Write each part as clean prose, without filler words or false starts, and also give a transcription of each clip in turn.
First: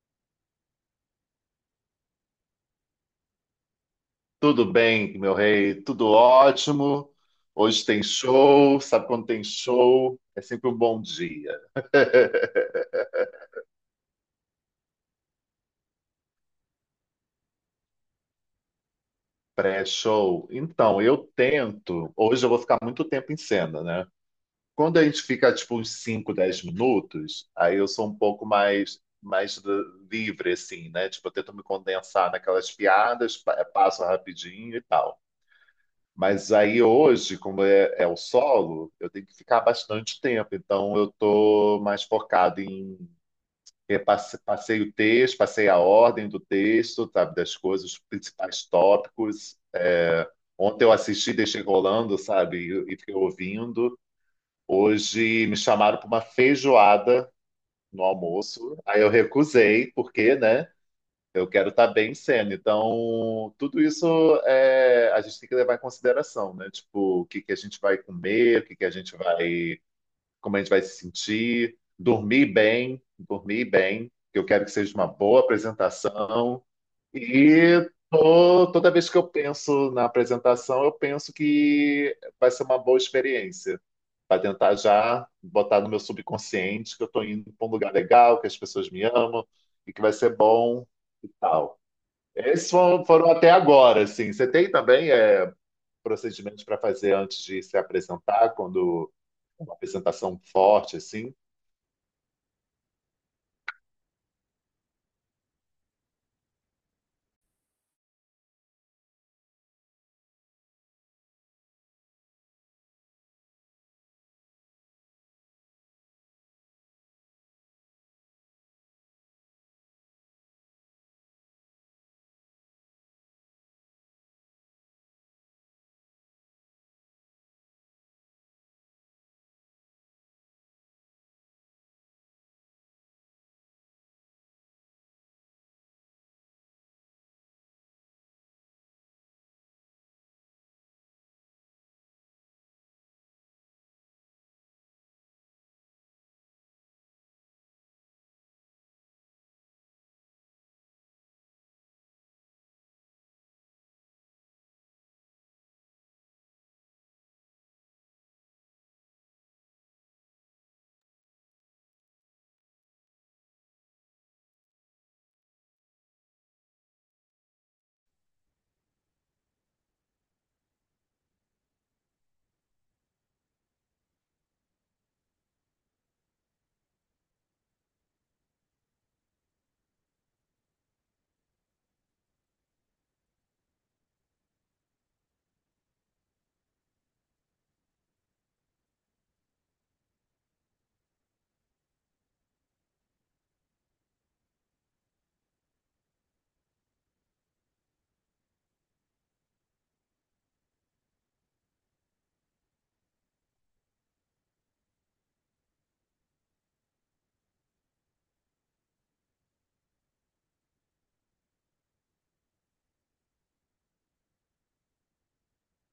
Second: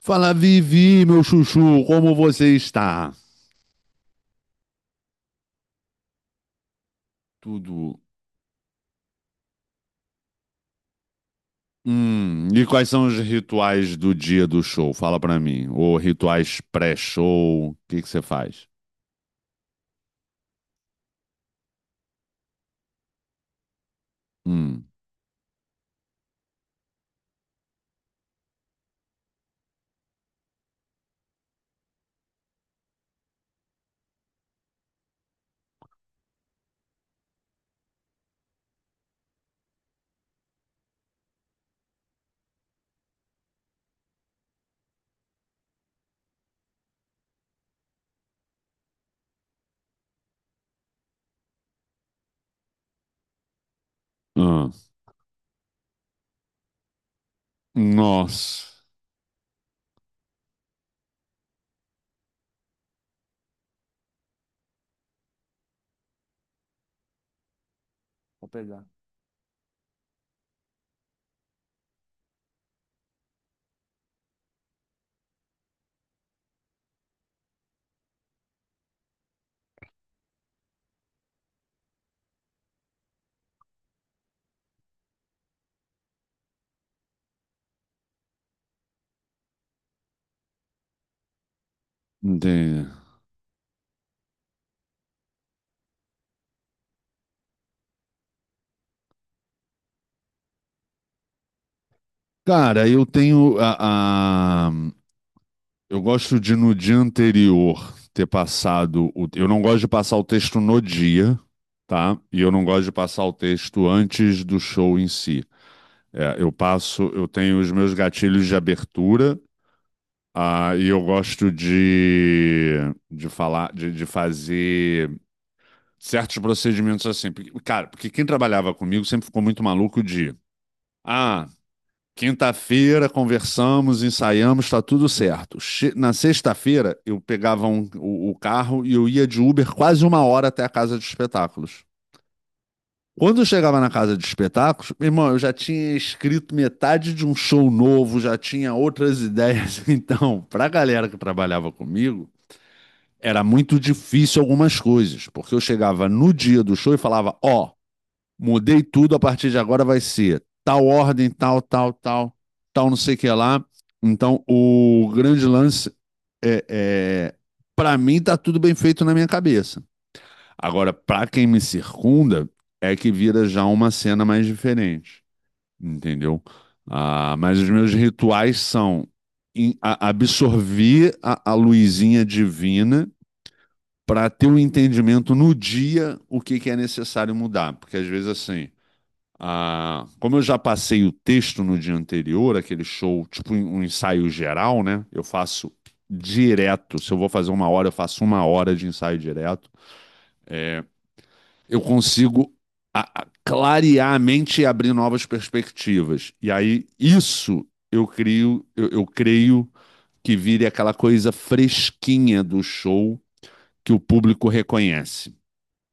Fala, Vivi, meu chuchu, como você está? Tudo bem, meu rei, tudo ótimo. Hoje Tudo. tem show, sabe quando tem show? É sempre um bom dia. E quais são os rituais do dia do show? Fala pra mim. Ou rituais pré-show? O que que você faz? Pré-show. Então, eu tento. Hoje eu vou ficar muito tempo em cena, né? Hum. Quando a gente fica tipo uns 5, 10 minutos, aí eu sou um pouco mais livre, assim, né? Tipo, eu tento me condensar naquelas piadas, passo rapidinho e tal. Mas aí hoje, como é, é o solo, eu tenho que ficar bastante tempo. Então eu estou mais focado em passei o texto, passei a ordem do texto, sabe, das coisas, os principais tópicos. É, ontem eu assisti, deixei rolando, sabe, e fiquei ouvindo. Ah. Hoje me chamaram para uma feijoada no almoço. Nossa. Aí eu recusei, porque, né? Eu quero estar bem sendo. Então, tudo isso a gente tem que levar em consideração, né? Tipo, o que que a gente vai comer, o que que a gente vai, como a gente vai se sentir, dormir bem, que eu quero que seja uma boa apresentação. E toda vez que eu penso na apresentação, eu penso que vai ser uma boa experiência. Para tentar já botar no meu subconsciente que eu estou indo para um lugar legal, que as pessoas me amam e que vai ser bom e tal. Esses Entendi. foram até agora, assim. Você tem também procedimentos para fazer antes de se apresentar, quando uma apresentação forte, assim? Cara, eu tenho a- eu gosto de no dia anterior ter passado. Eu não gosto de passar o texto no dia, tá? E eu não gosto de passar o texto antes do show em si. É, eu passo, eu tenho os meus gatilhos de abertura, e eu gosto de falar, de fazer certos procedimentos assim. Cara, porque quem trabalhava comigo sempre ficou muito maluco de, ah, quinta-feira conversamos, ensaiamos, tá tudo certo. Na sexta-feira eu pegava o carro e eu ia de Uber quase uma hora até a casa de espetáculos. Quando eu chegava na casa de espetáculos, meu irmão, eu já tinha escrito metade de um show novo, já tinha outras ideias. Então, para a galera que trabalhava comigo, era muito difícil algumas coisas, porque eu chegava no dia do show e falava: Ó, mudei tudo, a partir de agora vai ser tal ordem, tal, tal, tal, tal, não sei o que lá. Então, o grande lance é para mim, tá tudo bem feito na minha cabeça. Agora, para quem me circunda, é que vira já uma cena mais diferente, entendeu? Ah, mas os meus rituais são absorver a luzinha divina para ter um entendimento no dia o que é necessário mudar. Porque às vezes, assim, ah, como eu já passei o texto no dia anterior, aquele show, tipo um ensaio geral, né? Eu faço direto. Se eu vou fazer uma hora, eu faço uma hora de ensaio direto. Eu consigo clarear a mente e abrir novas perspectivas. E aí, isso eu crio, eu creio que vire aquela coisa fresquinha do show que o público reconhece.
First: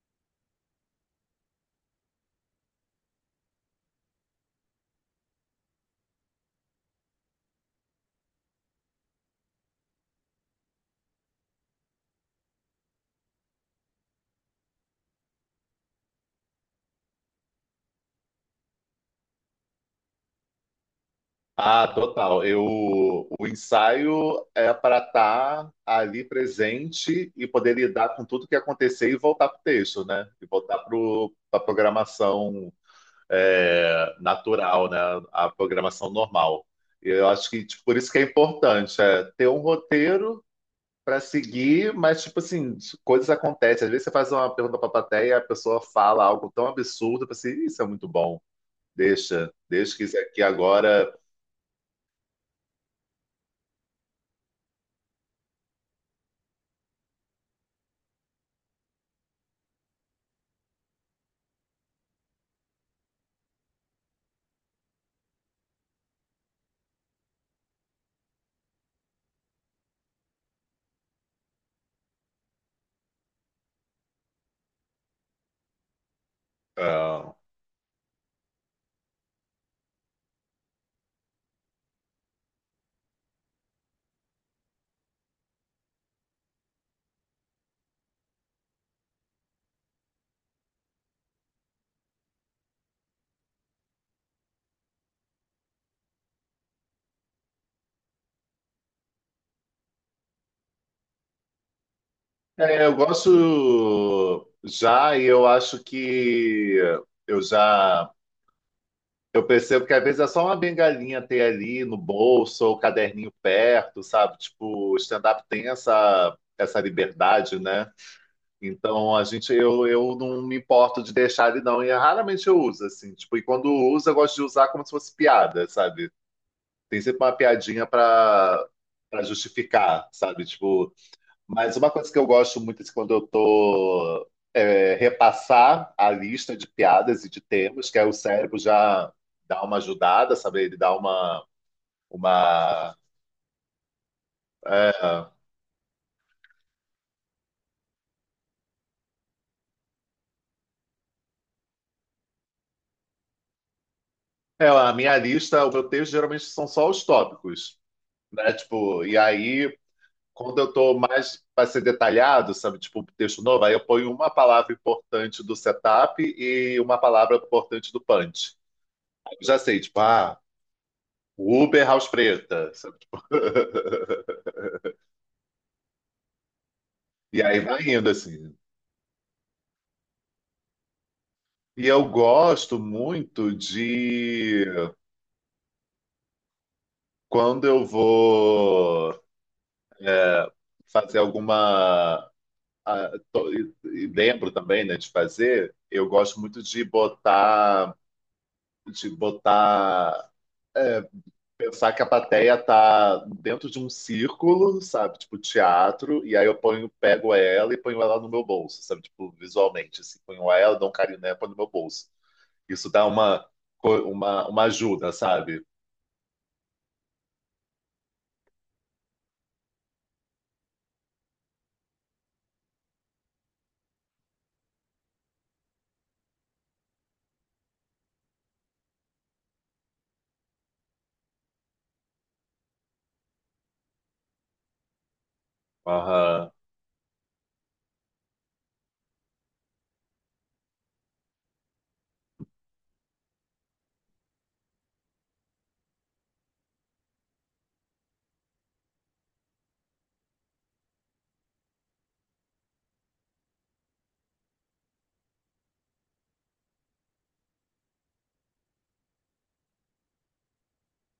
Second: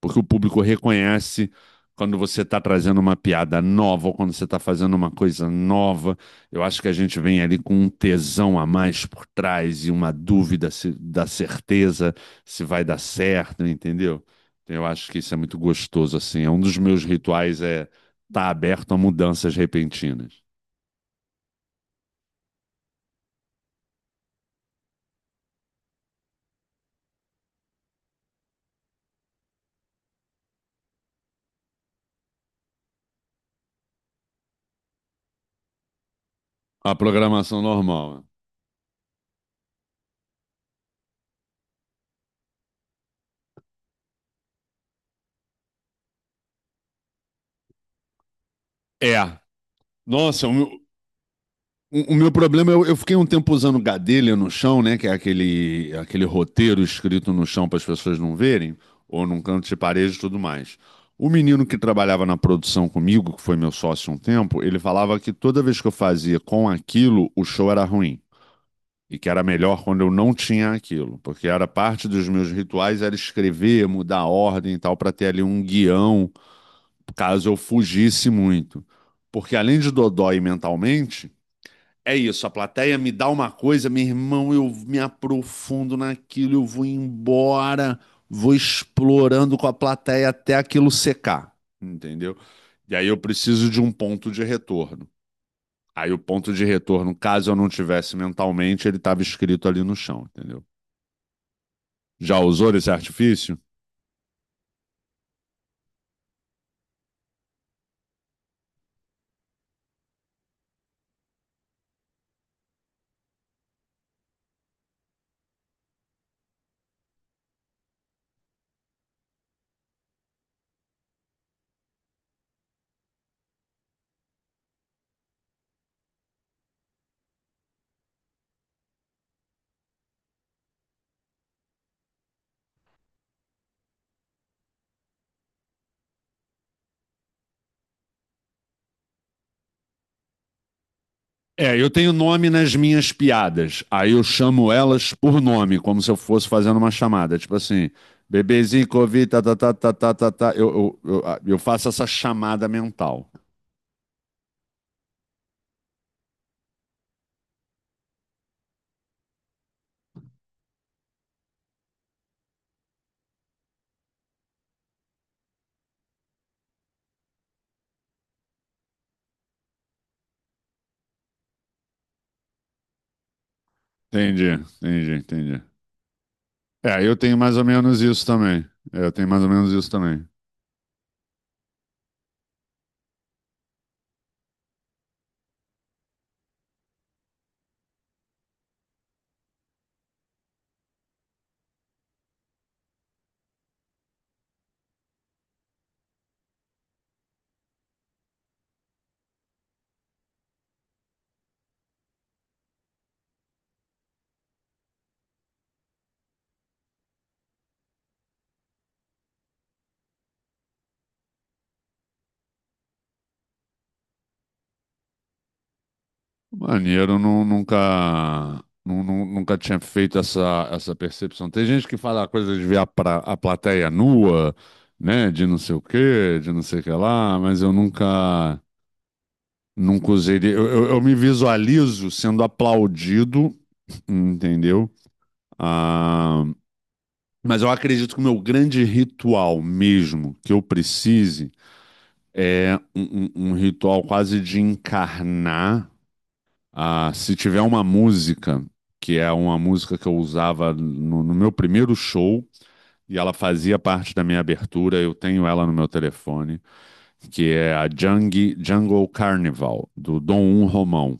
Porque o público reconhece quando você está trazendo uma piada nova ou quando você está fazendo uma coisa nova. Eu acho que a gente vem ali com um tesão a mais por trás e uma dúvida da certeza se vai dar certo, entendeu? Então, eu acho que isso é muito gostoso, assim. É um dos meus rituais é estar aberto a mudanças repentinas. Ah, total. Eu, o ensaio é para estar ali presente e poder lidar com tudo que acontecer e voltar para o texto, né? E voltar para a programação natural, né? A programação normal. A Eu acho programação que tipo, por isso que é normal. importante ter um roteiro pra seguir, mas tipo assim, coisas acontecem. Às vezes você faz uma pergunta pra plateia e a pessoa fala algo tão absurdo, para assim, isso é muito bom. Né? É. Deixa, deixa que isso aqui Nossa, agora. o meu problema, eu fiquei um tempo usando Gadelha no chão, né? Que é aquele roteiro escrito no chão para as pessoas não verem, ou num canto de parede e tudo mais. O menino que trabalhava na produção comigo, que foi meu sócio um tempo, ele falava que toda vez que eu fazia com aquilo, o show era ruim. E que era melhor quando eu não tinha aquilo. Porque era parte dos meus rituais, era escrever, mudar a ordem e tal, para ter ali um guião, ah, caso eu fugisse muito. Porque além de dodói mentalmente, é isso, a plateia me dá uma coisa, meu irmão, eu me aprofundo naquilo, eu vou embora, vou explorando com a plateia até aquilo secar, entendeu? E aí eu preciso de um ponto de retorno. Aí o ponto de retorno, caso eu não tivesse mentalmente, ele estava escrito ali no chão, entendeu? Já usou É, esse eu gosto artifício? já e eu acho que eu já eu percebo que às vezes é só uma bengalinha ter ali no bolso ou caderninho perto, sabe? Tipo, o stand-up tem essa liberdade, né? Então eu não me importo de deixar ele não e raramente eu uso assim, tipo, e quando uso eu gosto de usar como se fosse piada, sabe? Tem sempre uma piadinha para justificar, sabe? Tipo, mas uma coisa que eu gosto muito é quando eu tô repassar a lista de piadas e de temas, que aí o cérebro já dá uma ajudada, sabe? Ele dá uma É, eu tenho nome nas uma minhas piadas. Aí eu chamo elas é, por nome, como se eu fosse fazendo uma chamada. Tipo assim, bebezinho, Covid, tá, tá, tá, tá, tá, tá, tá. Eu, ah, eu faço essa chamada mental. A minha lista, o meu texto geralmente são só os tópicos, né? Tipo, e aí quando eu estou mais para ser detalhado, sabe, tipo um texto novo, aí eu ponho uma palavra importante do setup e uma palavra importante do punch. Aí eu já sei, tipo, Uber House Preta, sabe, tipo... Entendi, entendi, entendi. É, eu tenho E mais aí ou vai menos indo isso assim. também. É, eu tenho mais ou menos isso também. E eu gosto muito de quando eu vou é, fazer alguma. ah, e lembro também, né, de fazer, eu gosto muito de botar, de botar pensar que a plateia tá dentro de um círculo, sabe? Tipo teatro, e aí eu ponho, pego ela e ponho ela no meu bolso, sabe? Tipo, visualmente, assim, ponho ela, dou um carinho nela, ponho no meu bolso. Isso dá uma, uma ajuda, sabe? Maneiro, nunca, nunca tinha feito essa percepção. Tem gente que fala a coisa de ver a plateia nua, né? De não sei o quê, de não sei o que lá, mas eu nunca. Não cozeria. Eu me visualizo sendo aplaudido, entendeu? Ah, Aham, mas eu acredito que o meu grande ritual mesmo que eu precise é um ritual quase de encarnar. Ah, se tiver uma música, que é uma música que eu usava no meu primeiro show, e ela fazia parte da minha abertura, eu tenho ela no meu telefone, que é a Jungle, Jungle Carnival, do Dom Um Romão.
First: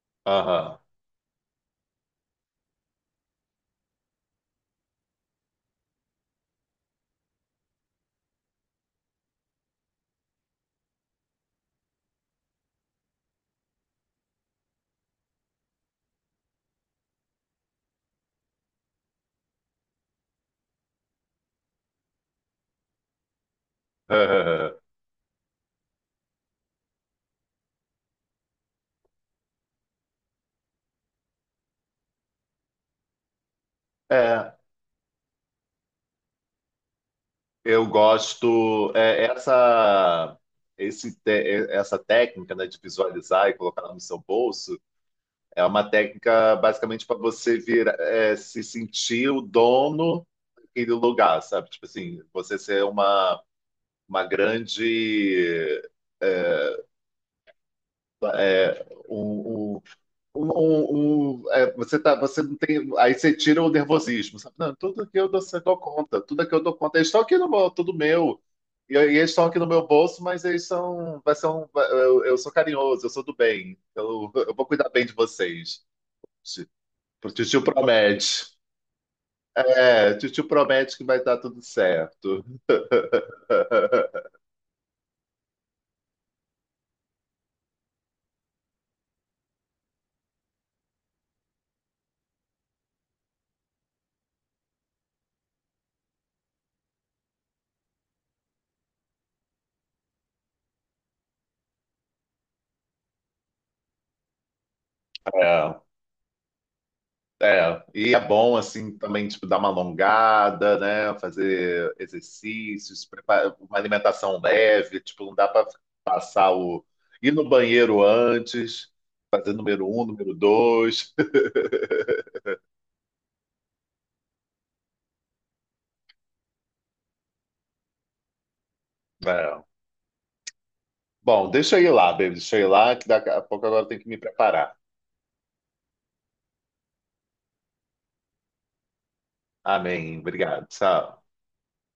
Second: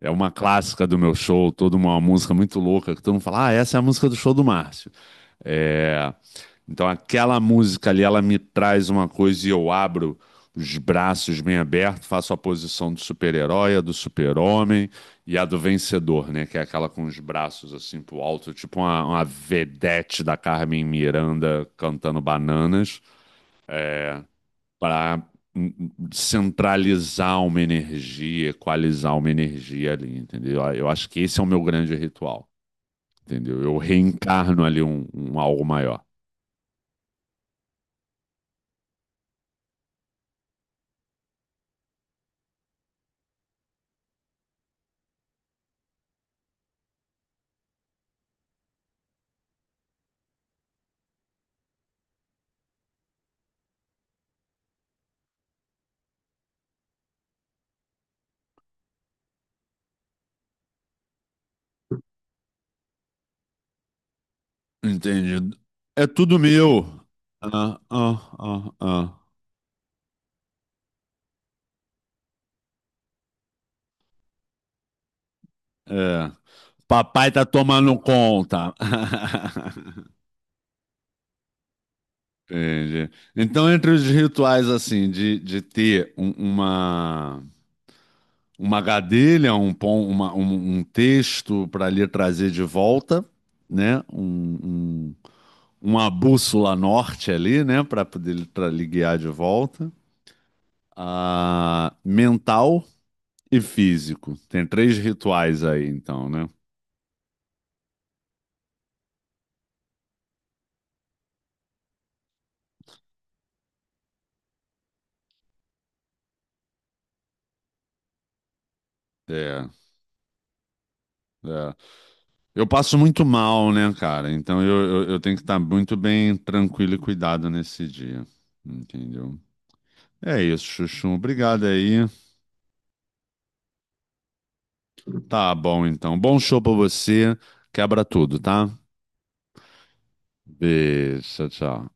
É uma aham. clássica do meu show, toda uma música muito louca, que todo mundo fala, ah, essa é a música do show do Márcio. É, então aquela música ali, ela me traz uma coisa e eu abro os braços bem abertos, faço a posição do super-herói, a do super-homem e a do vencedor, né? Que é aquela com os braços assim pro alto, tipo uma vedete da Carmen Miranda cantando bananas. É, para centralizar uma energia, equalizar uma energia ali, entendeu? Eu acho que esse é o meu grande ritual, entendeu? Eu É, reencarno ali um algo maior. eu gosto é, essa esse te- é, essa técnica, né, de visualizar e colocar no seu bolso é uma técnica basicamente para você vir se sentir o dono aquele lugar, sabe? Tipo assim, você ser uma grande. é, um, um, você você não tem. Aí você tira o nervosismo, sabe? Não, tudo que eu dou, Entendido. É conta, tudo tudo que eu dou meu. conta. Eles estão aqui no meu, Ah, tudo ah, meu. ah, E ah. eles estão aqui no meu bolso, mas eles são. Vai ser um, eu sou carinhoso, eu sou do bem. Eu vou cuidar bem de vocês. É. O Papai tá tio tomando promete. conta. É, o tio promete que vai dar tudo certo. Entendi. Então, entre os rituais, assim, de ter uma gadelha, um texto para lhe trazer de volta, né? Um, uma bússola norte ali, né? Para poder lhe, lhe guiar de volta. Ah, mental e físico. Tem 3 rituais É. aí, então, né? É, e é bom assim também tipo dar uma alongada, né? Fazer exercícios, preparar uma alimentação leve, tipo não dá para passar o ir no banheiro antes, fazer É, número um, número dois. é. Eu passo muito mal, né, cara? Então eu tenho que estar muito bem tranquilo e cuidado nesse dia. Entendeu? É. É isso, Chuchu. Bom, Obrigado deixa eu ir aí. lá, baby, deixa eu ir lá que daqui a pouco agora eu tenho que me preparar. Tá bom, então. Bom show pra você. Quebra tudo, tá? Amém, obrigado, tchau. Beijo, tchau, tchau.